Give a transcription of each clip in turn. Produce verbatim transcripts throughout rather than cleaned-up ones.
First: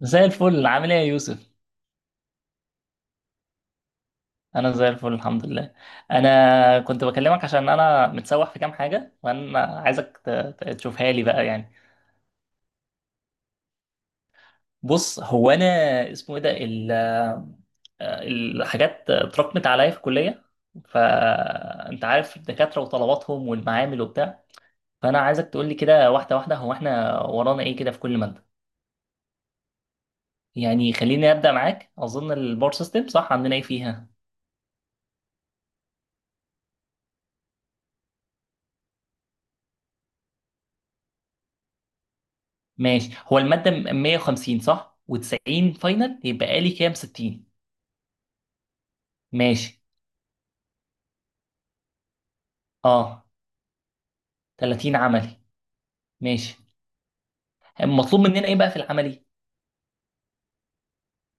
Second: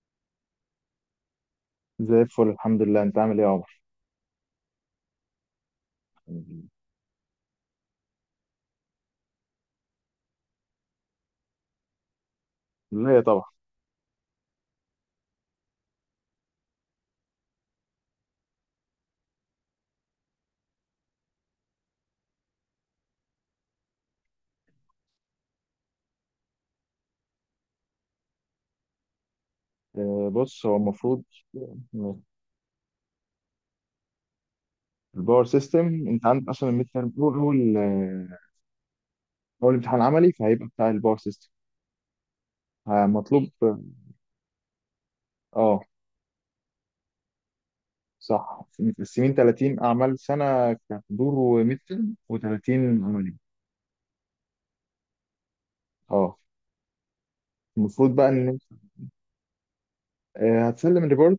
زي الفل، عامل ايه يا يوسف؟ زي الفل، الحمد لله. انت عامل ايه يا عمر؟ انا زي الفل، الحمد لله. انا كنت بكلمك عشان انا متسوح في كام حاجه، وانا عايزك ت- ت- تشوفها لي بقى يعني. لا، طبعا. بص هو انا، اسمه ايه ده، ال- آه، الحاجات اتراكمت عليا في الكليه. فانت عارف الدكاتره وطلباتهم والمعامل وبتاع. فانا عايزك تقول لي كده واحده واحده، هو احنا ورانا ايه كده في كل ماده؟ آه، بص، هو يعني المفروض. خليني ابدا معاك. اظن الباور سيستم صح، عندنا ايه فيها؟ الباور سيستم انت عندك اصلا، الميد تيرم هو اول آه، اول امتحان عملي، فهيبقى بتاع الباور سيستم. آه، ماشي. هو مطلوب. المادة م- مية وخمسين، صح؟ و90 اه. فاينل، يبقى لي كام؟ ستين. صح، متقسمين ماشي. ثلاثين اعمال سنه كحضور وميد تيرم، و30 اه. عملي. تلاتين عملي. اه. ماشي. المفروض المطلوب بقى مننا ان ايه انت بقى في العملي؟ آه، هتسلم ريبورت،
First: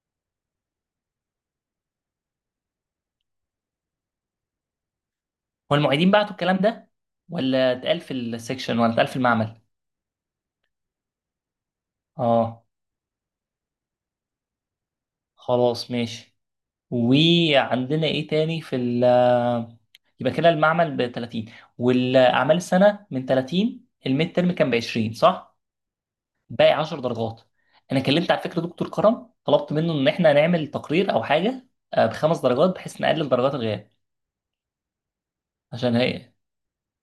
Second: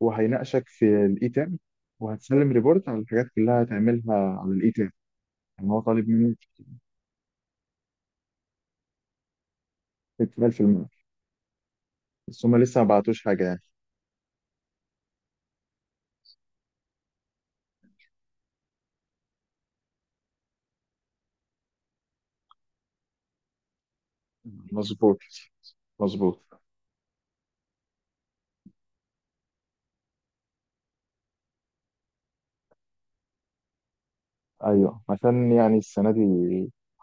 وهيناقشك في الاي تيرم، وهتسلم ريبورت على الحاجات كلها هتعملها على الاي تيرم. يعني هو هو طالب المعيدين بعتوا منك الكلام ده، ولا اتقال في السكشن، ولا اتقال في المعمل؟ ستين في المية. بس هما اه. لسه ما بعتوش حاجة يعني. خلاص ماشي. وعندنا ايه تاني في ال، آه، يبقى كده المعمل ب تلاتين. والاعمال السنة من تلاتين، الميد ترم كان ب عشرين، مظبوط، صح؟ مظبوط. باقي 10 درجات. انا كلمت على فكره دكتور كرم، طلبت منه ان احنا نعمل تقرير او حاجه، آه، بخمس درجات بحيث نقلل درجات الغياب. أيوه، عشان يعني عشان السنة دي هي.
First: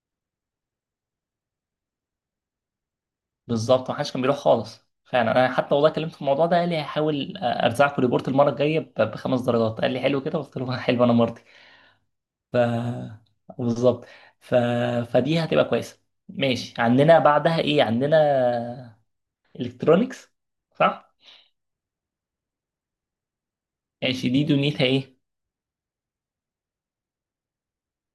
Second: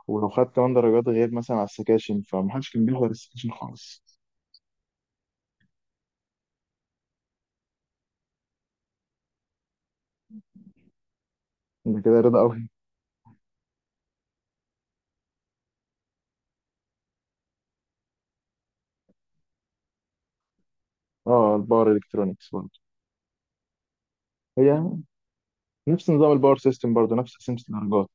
ولو خدت كمان درجات غير مثلا على السكاشن، فمحدش كان بيحضر السكاشن بالظبط، ما خالص. حدش كان بيروح خالص فعلا. انا حتى والله كلمت في الموضوع ده، قال لي هحاول آه، ارزعكم ريبورت المره الجايه ب- بخمس درجات. قال لي حلو كده، قلت له حلو انا مرضي. ده كده رضا ف قوي. بالظبط. ف... فدي هتبقى كويسه. ماشي، عندنا بعدها ايه؟ عندنا الكترونكس، صح؟ اه، الباور الكترونكس برضه، ماشي. دي دنيتها هي ايه؟ نفس نظام الباور سيستم، برضه نفس قسمة الدرجات.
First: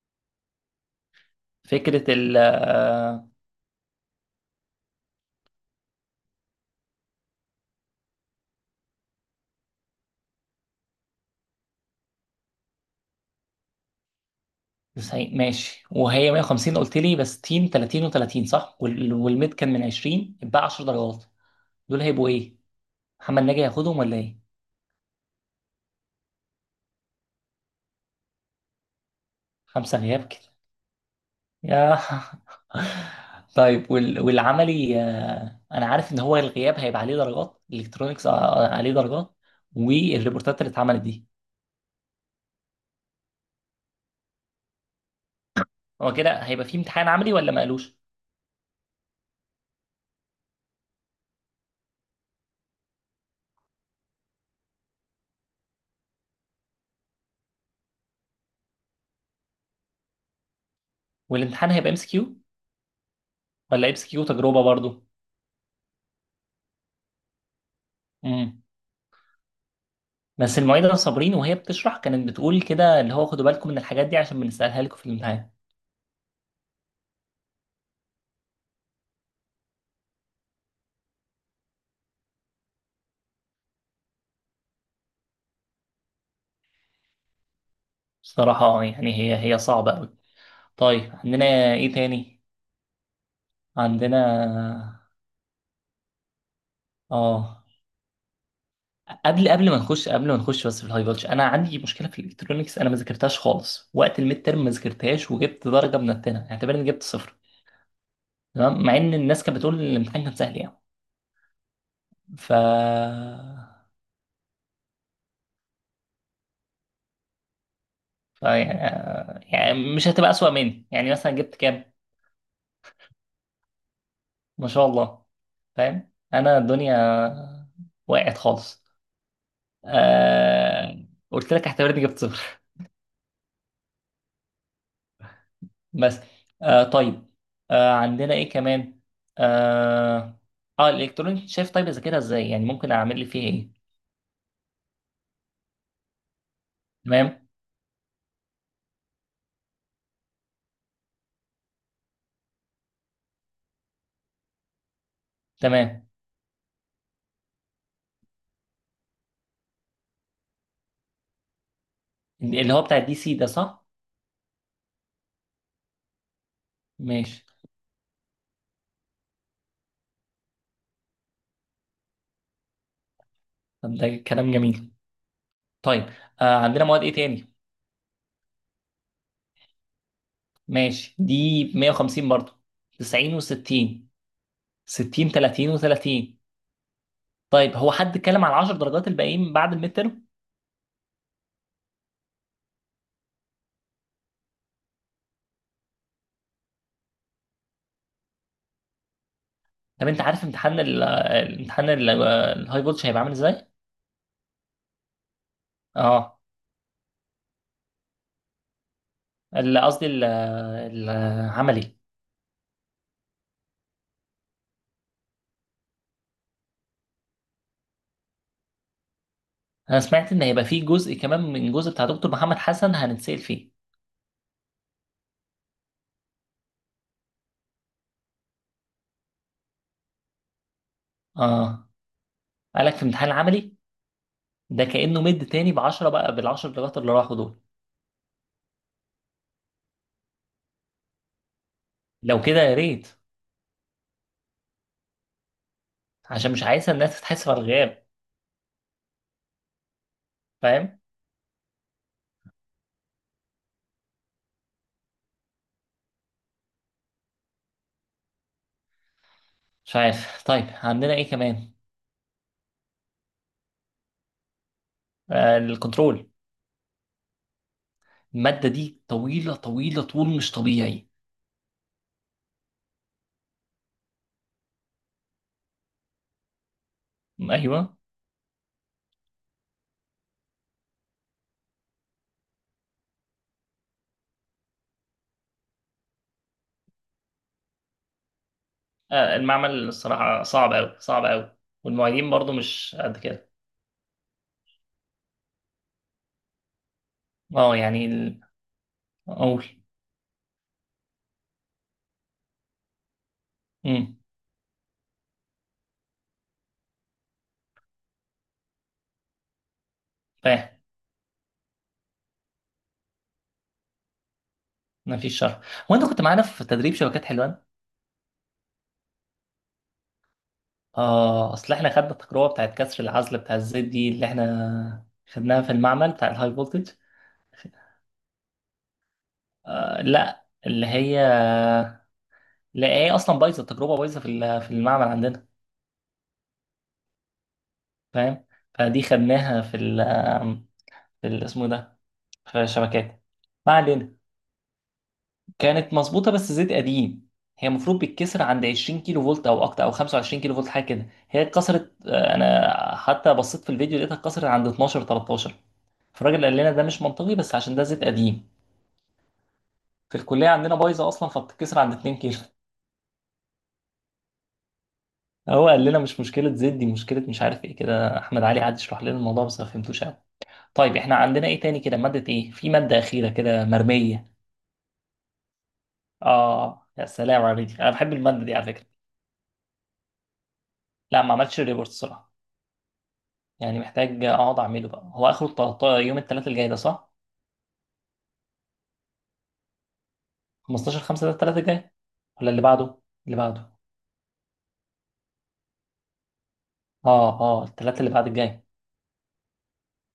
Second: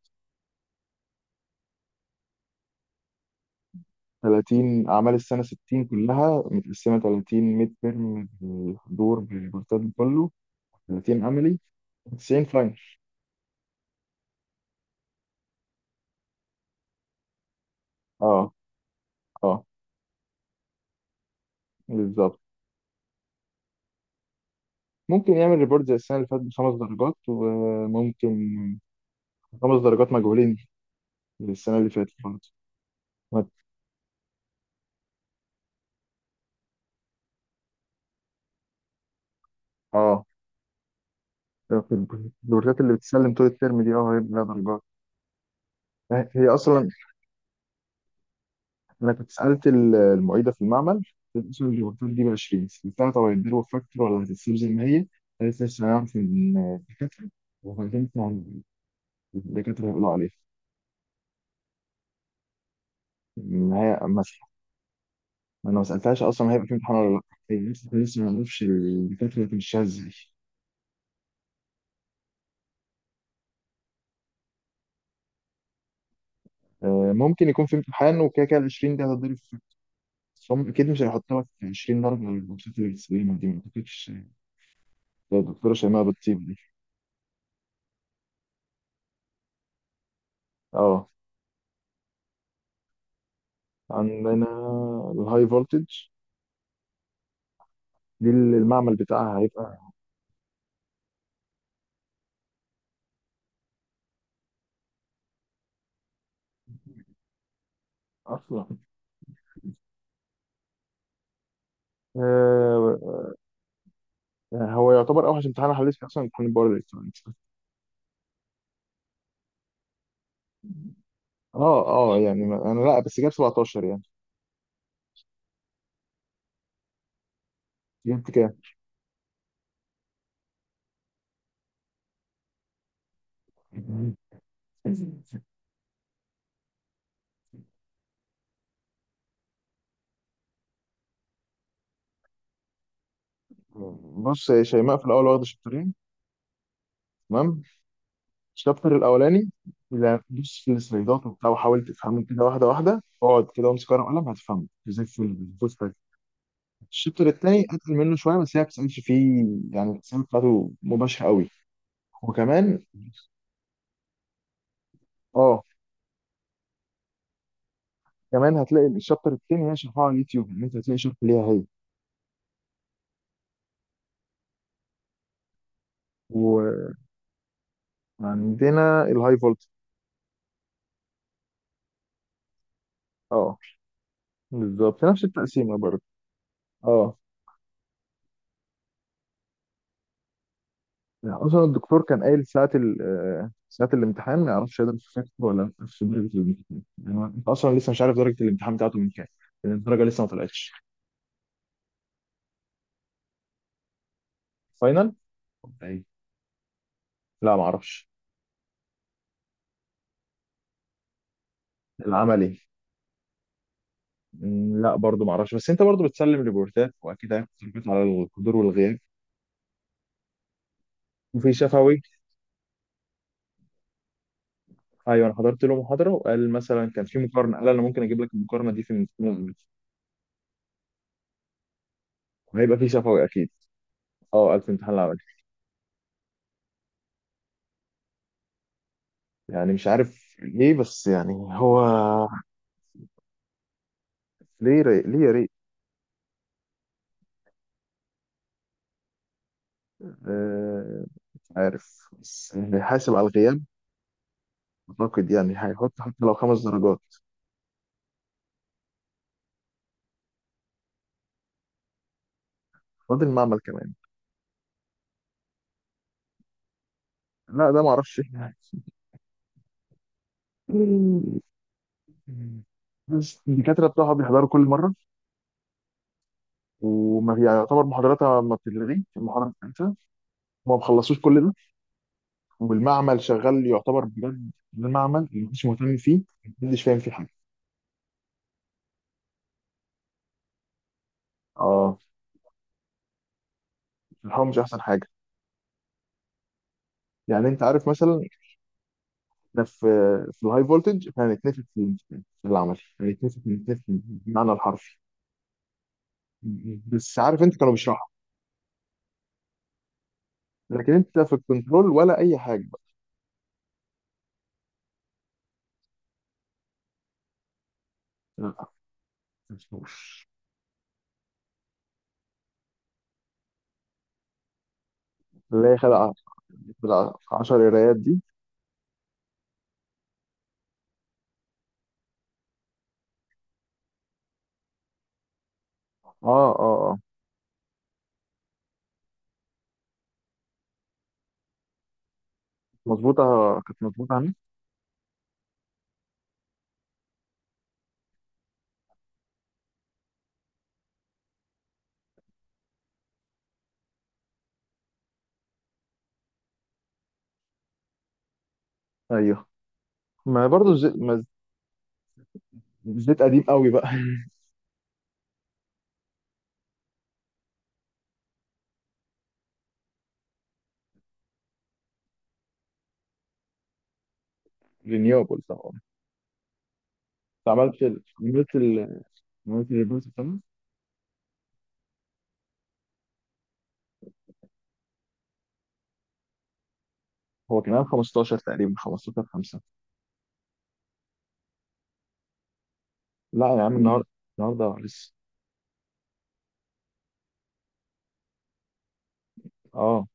فكره ال آه، ثلاثين أعمال السنة، ستين كلها متقسمة ثلاثون ميد ترم بالحضور بالبورتال كله، ثلاثين عملي، تسعين فاينل. تسعين. ماشي، وهي مية وخمسين قلت لي بس تيم، تلاتين اه، و30، صح؟ وال- والميد اه، كان من عشرين، يبقى 10 درجات. دول هيبقوا بالظبط. ايه؟ محمد ناجي هياخدهم ولا ايه؟ ممكن يعمل ريبورت زي السنة اللي فاتت بخمس درجات، وممكن خمس خمسة درجات غياب كده. مجهولين السنة اللي يا فاتت برضه. ما- طيب، وال... والعملي، آه، انا عارف ان هو الغياب هيبقى عليه درجات. الالكترونيكس آه، آه، عليه درجات اه. والريبورتات اللي اتعملت دي. في الدورات اللي بتسلم طول الترم دي اه هي بلا درجات. هو كده هي هيبقى فيه اصلا امتحان عملي ولا ما قالوش؟ انا كنت سالت ال- المعيده في المعمل، قلت لها اصلا الدورات دي ب عشرين. سالتها طب هيديروا فاكتور ولا هتتسيب زي ما هي؟ قالت لي لسه هنعرف من الدكاتره، وبعدين طبعاً الدكاتره هيقولوا عليها والامتحان هيبقى ام اس كيو إن ولا ام هي اس كيو مسح. تجربة برضو؟ انا ما سالتهاش اصلا هيبقى في امتحان ولا لا. هي لسه لسه ما امم نعرفش الدكاتره هتمشيها ازاي. بس المعيدة صابرين، وهي بتشرح كانت بتقول كده، اللي هو خدوا بالكم من الحاجات دي عشان بنسألها لكم في الامتحان. آه، ممكن يكون في امتحان، وكده كده ال عشرين دي هتضرب. بس هم اكيد مش هيحطوها في عشرين درجه من الماتشات اللي بتسلمها دي، ما اعتقدش. ده الدكتوره شيماء بتطيب دي. الصراحة اه يعني، هي هي صعبة أوي. اه، طيب، عندنا إيه تاني؟ عندنا عندنا. الهاي فولتج، آه دي اللي المعمل بتاعها قبل قبل ما هيبقى نخش قبل ما نخش بس. في الهاي فولج أنا عندي مشكلة في الإلكترونيكس، أنا ما ذاكرتهاش خالص، وقت الميد تيرم ما ذاكرتهاش، وجبت درجة منتنة، اعتبر إني جبت صفر. اصلا. تمام. مع إن الناس كانت بتقول إن الامتحان كان سهل يعني. ف آه هو يعتبر اوحش امتحان حليت فيه اصلا، امتحان الباور الكترونكس. ف يعني يعني مش هتبقى أسوأ مني، يعني مثلا جبت اه، كام؟ اه، يعني ما- انا، لا، بس جاب سبعتاشر يعني. ما شاء الله. فاهم انا الدنيا جبت وقعت كام؟ خالص. آه... قلت لك اعتبرني جبت صفر بس. آه طيب. آه عندنا ايه كمان؟ اه, آه الالكترونيك، شايف؟ طيب اذاكرها ازاي يعني، ممكن اعمل لي فيه ايه؟ بص يا شيماء، في الاول واخده شابترين. تمام. تمام. الشابتر الاولاني، لا، دوس في السلايدات وبتاع، وحاول تفهمه كده واحده واحده، اقعد كده وامسك ورقه وقلم هتفهمه زي الفل. بص بقى، تمام. الشابتر الثاني اتقل منه شويه، بس هي ما بتسالش فيه. يعني الاسئله بتاعته مباشره قوي. اللي هو وكمان بتاع الدي سي ده، صح؟ اه ماشي. كمان هتلاقي الشابتر التاني هي شرحها على اليوتيوب، ان انت هتلاقي شرح ليها هي. طب ده كلام جميل. طيب، آه عندنا مواد ايه تاني؟ وعندنا الهاي فولت. ماشي، دي مية وخمسين برضه. تسعين اه، و60. بالظبط نفس ستين، تلاتين التقسيمه برضه. و30. اه، طيب، هو حد اتكلم على 10 درجات الباقيين بعد الميد ترم؟ يعني اصلا الدكتور كان قايل ساعه ال- آه، ساعه الامتحان. ما يعرفش هيقدر يشوف فاكر ولا لا في درجه الامتحان. يعني انت اصلا لسه مش عارف درجه الامتحان بتاعته من كام، لأن الدرجه طب انت لسه ما عارف طلعتش. امتحان ال- الامتحان ال- الهاي فولتج هيبقى عامل ازاي؟ فاينل. طيب. اه. لا، ما اعرفش. ال- قصدي ال- العملي. العملي؟ مم، لا، برضه ما اعرفش. بس انت برضه بتسلم ريبورتات، واكيد هياخد تربيت على الحضور والغياب. انا سمعت ان هيبقى فيه جزء كمان وفي من الجزء شفوي. بتاع دكتور محمد حسن هنتسال فيه. ايوه، انا حضرت له محاضره وقال مثلا كان في مقارنه، قال انا ممكن اجيب لك المقارنه دي في الامتحان العملي. اه، وهيبقى في قالك في شفوي امتحان اكيد. العملي؟ اه، قال في ده الامتحان العملي. كانه مد تاني ب عشرة بقى، بال 10 درجات اللي راحوا دول. يعني مش عارف ليه، بس يعني هو. لو كده يا ريت، ليه ري... ليه يا ريت. عشان مش عايزه الناس تتحسب على الغياب. فاهم. آه... مش عارف، بس هيحاسب على الغياب. اعتقد يعني هيحط حتى لو خمس درجات. مش عارف. طيب، عندنا ايه كمان؟ فاضل المعمل كمان. آه الكنترول. لا، ده ما اعرفش احنا، الماده دي طويله طويله طول مش طبيعي. بس الدكاترة بتوعها بيحضروا كل مرة. وما يعني يعتبر ايوه. محاضراتها ما بتتلغي المحاضرة بتاعتها، وما بخلصوش كل ده. والمعمل شغال يعتبر بجد، ده معمل اللي محدش مهتم فيه، محدش فاهم فيه حاجة. آه، المعمل الصراحة صعب أوي صعب أوي. اه، والمعيدين برضو مش قد كده. الحوار مش أحسن حاجة. يعني أنت اه عارف يعني مثلا ال- احنا أقول. في في الهاي فولتج، فهنتنفخ في في العمل، هنتنفخ هنتنفخ امم بالمعنى الحرفي. بس عارف انت كانوا بيشرحوا، فاهم. لكن انت في الكنترول ولا اي حاجه بقى. مفيش شر. هو أنت كنت معانا في تدريب شبكات حلوان؟ لا، مفهوش. اه، أصل إحنا خدنا التجربة بتاعت كسر العزل بتاع الزيت دي اللي إحنا خدناها اللي في هي المعمل خدع، بتاع الهاي فولتج. العشر قرايات دي. آه لا، اللي هي. لا، هي أصلا بايظة. التجربة بايظة في ال- في المعمل عندنا. اه، اه، اه، فاهم؟ فدي خدناها في ال في ال- اسمه إيه ده، في الشبكات. مظبوطه. ما كانت مظبوطه علينا. عندي. كانت مظبوطة بس زيت قديم. هي المفروض بتتكسر عند عشرين كيلو فولت او اكتر، او خمسة وعشرين كيلو فولت حاجة كده. هي اتكسرت، آه، انا حتى بصيت في الفيديو لقيتها اتكسرت عند اتناشر، تلتاشر. فالراجل قال لنا ده مش منطقي، بس عشان ده زيت قديم. ايوه، في ما الكلية برضه عندنا الزيت بايظة ما اصلا، فبتتكسر عند اتنين كيلو الزيت قديم قوي بقى. هو قال لنا مش مشكلة زيت، دي مشكلة مش عارف ايه كده. احمد علي قعد يشرح لنا الموضوع بس ما فهمتوش قوي. طيب احنا عندنا ايه تاني كده؟ مادة ايه في مادة أخيرة كده مرمية؟ رينيوبل طبعا. اه يا سلام انت عليك، عملت انا ال- بحب المادة دي عملت على فكرة. ال- عملت الريبورت بتاعنا؟ لا، ما عملتش ريبورت الصراحة. يعني محتاج اقعد اعمله بقى. هو اخره التلت- يوم الثلاث الجاي ده، صح؟ هو كان عام خمستاشر تقريبا، خمستاشر خمسة. خمستاشر خمسة ده الثلاث الجاي، ولا اللي بعده؟ اللي لا يا بعده. عم، النهارده النهارده لسه. اه اه، الثلاث اللي بعد الجاي. اه،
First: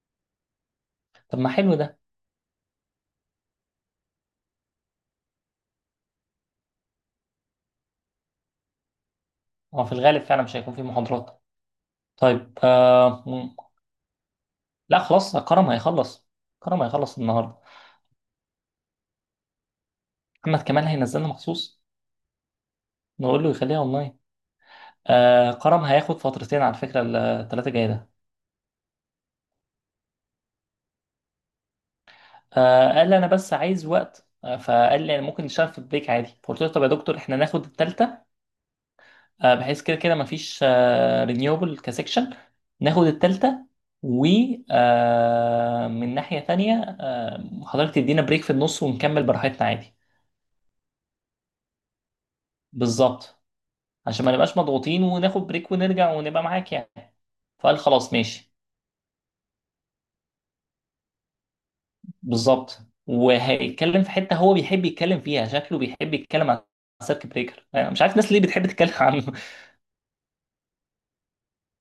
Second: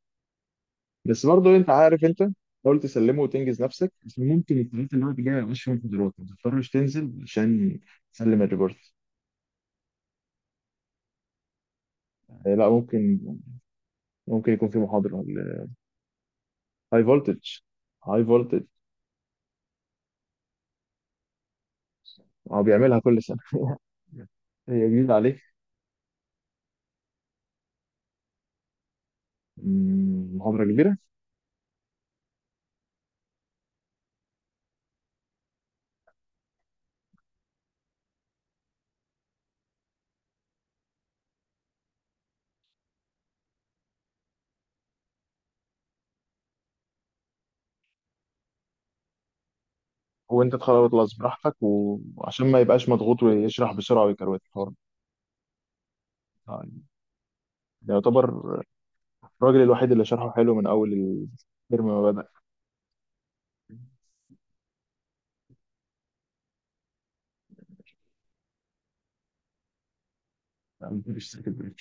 بس طب ما برضه انت حلو ده. عارف انت، حاول تسلمه وتنجز نفسك، بس ممكن التلاتة اللي هو جاي مش فيهم محاضرات ما تضطرش تنزل عشان تسلم الريبورت. هو في الغالب فعلا مش هيكون في محاضرات. آه، طيب. لا، ممكن، آه مم. ممكن يكون في لا محاضرة. خلاص، كرم هيخلص. كرم هاي هيخلص النهارده. فولتج هاي فولتج محمد كمال هينزلنا مخصوص. هو بيعملها كل سنة. نقول له يخليها اونلاين. هي جديدة عليك. آه كرم هياخد فترتين على فكره. الثلاثه الجاي ده. مم، محاضرة كبيرة. آه قال لي انا بس عايز وقت، آه، فقال لي ممكن نشتغل في البريك عادي. فقلت له طب يا دكتور احنا ناخد الثالثه، آه، بحيث كده كده مفيش رينيوبل كسكشن، ناخد التالتة. و آه، من ناحية تانية، آه، حضرتك تدينا بريك في النص ونكمل براحتنا عادي. وانت تخلص براحتك، وعشان ما يبقاش مضغوط بالظبط، ويشرح بسرعة عشان ما ويكروت نبقاش الحوار. مضغوطين وناخد بريك ونرجع ونبقى معاك يعني يعني. فقال خلاص يعتبر ماشي. الراجل الوحيد اللي شرحه حلو من أول الترم ما بدأ. بالظبط. وهيتكلم في حتة هو بيحب يتكلم فيها، شكله بيحب يتكلم عن السيرك بريكر. أنا مش عارف الناس ليه بتحب تتكلم عنه. مفيش سكت بريك.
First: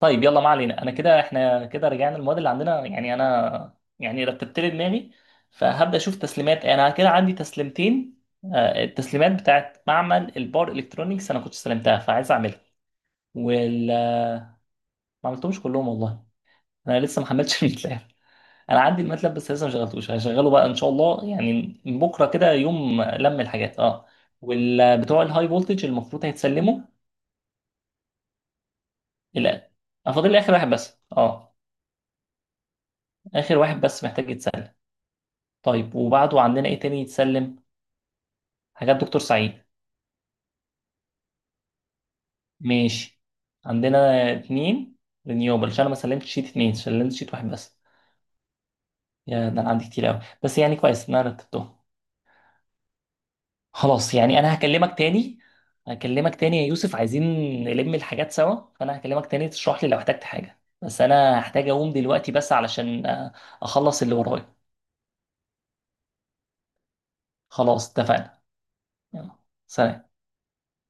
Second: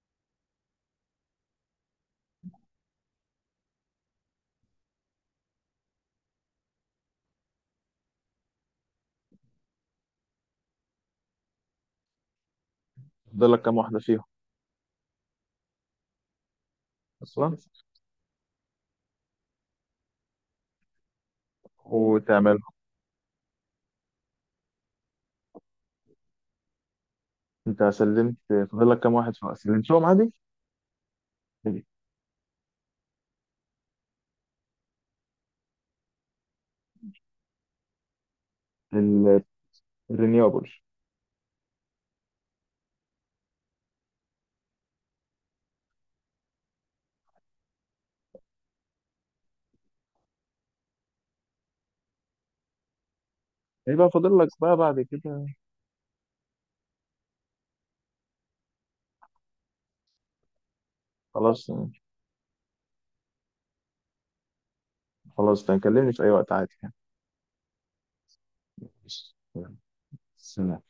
طيب يلا، ما علينا. انا كده احنا كده رجعنا المواد اللي عندنا، يعني انا يعني رتبت لي دماغي. فهبدا اشوف تسليمات، انا كده عندي تسليمتين. آه، التسليمات بتاعت معمل البار الكترونيكس انا كنت استلمتها فعايز اعملها. فاضل لك كام وال واحدة فيهم؟ آه، ما عملتهمش كلهم والله. انا لسه ما اصلا، حملتش الماتلاب. انا عندي الماتلاب بس لسه ما شغلتوش، هشغله بقى ان شاء الله، يعني من بكره كده وتعمل. يوم لم الحاجات، اه. والبتوع الهاي فولتج المفروض هيتسلموا. انت سلمت؟ فاضل لك كام واحد لا، سلمتهم أنا فاضل عادي؟ لي اخر واحد بس، اه. اخر واحد بس محتاج يتسلم. طيب وبعده عندنا ايه تاني يتسلم؟ حاجات دكتور ال- سعيد. الرينيوبل. ماشي. عندنا اتنين رينيوبل، عشان انا ما سلمتش شيت اتنين، سلمت شيت واحد بس. يا ده انا عندي كتير قوي، بس يعني كويس ان انا رتبتهم. ايه بقى خلاص يعني فاضل لك انا بقى هكلمك بعد تاني. كده؟ هكلمك تاني يا يوسف، عايزين نلم الحاجات سوا. فانا هكلمك تاني تشرح لي لو احتجت حاجة، بس انا هحتاج خلاص، اقوم دلوقتي بس علشان آه، اخلص اللي ورايا. خلاص، تكلمني في اي وقت عادي يعني. خلاص اتفقنا. يلا. سلام. سلام.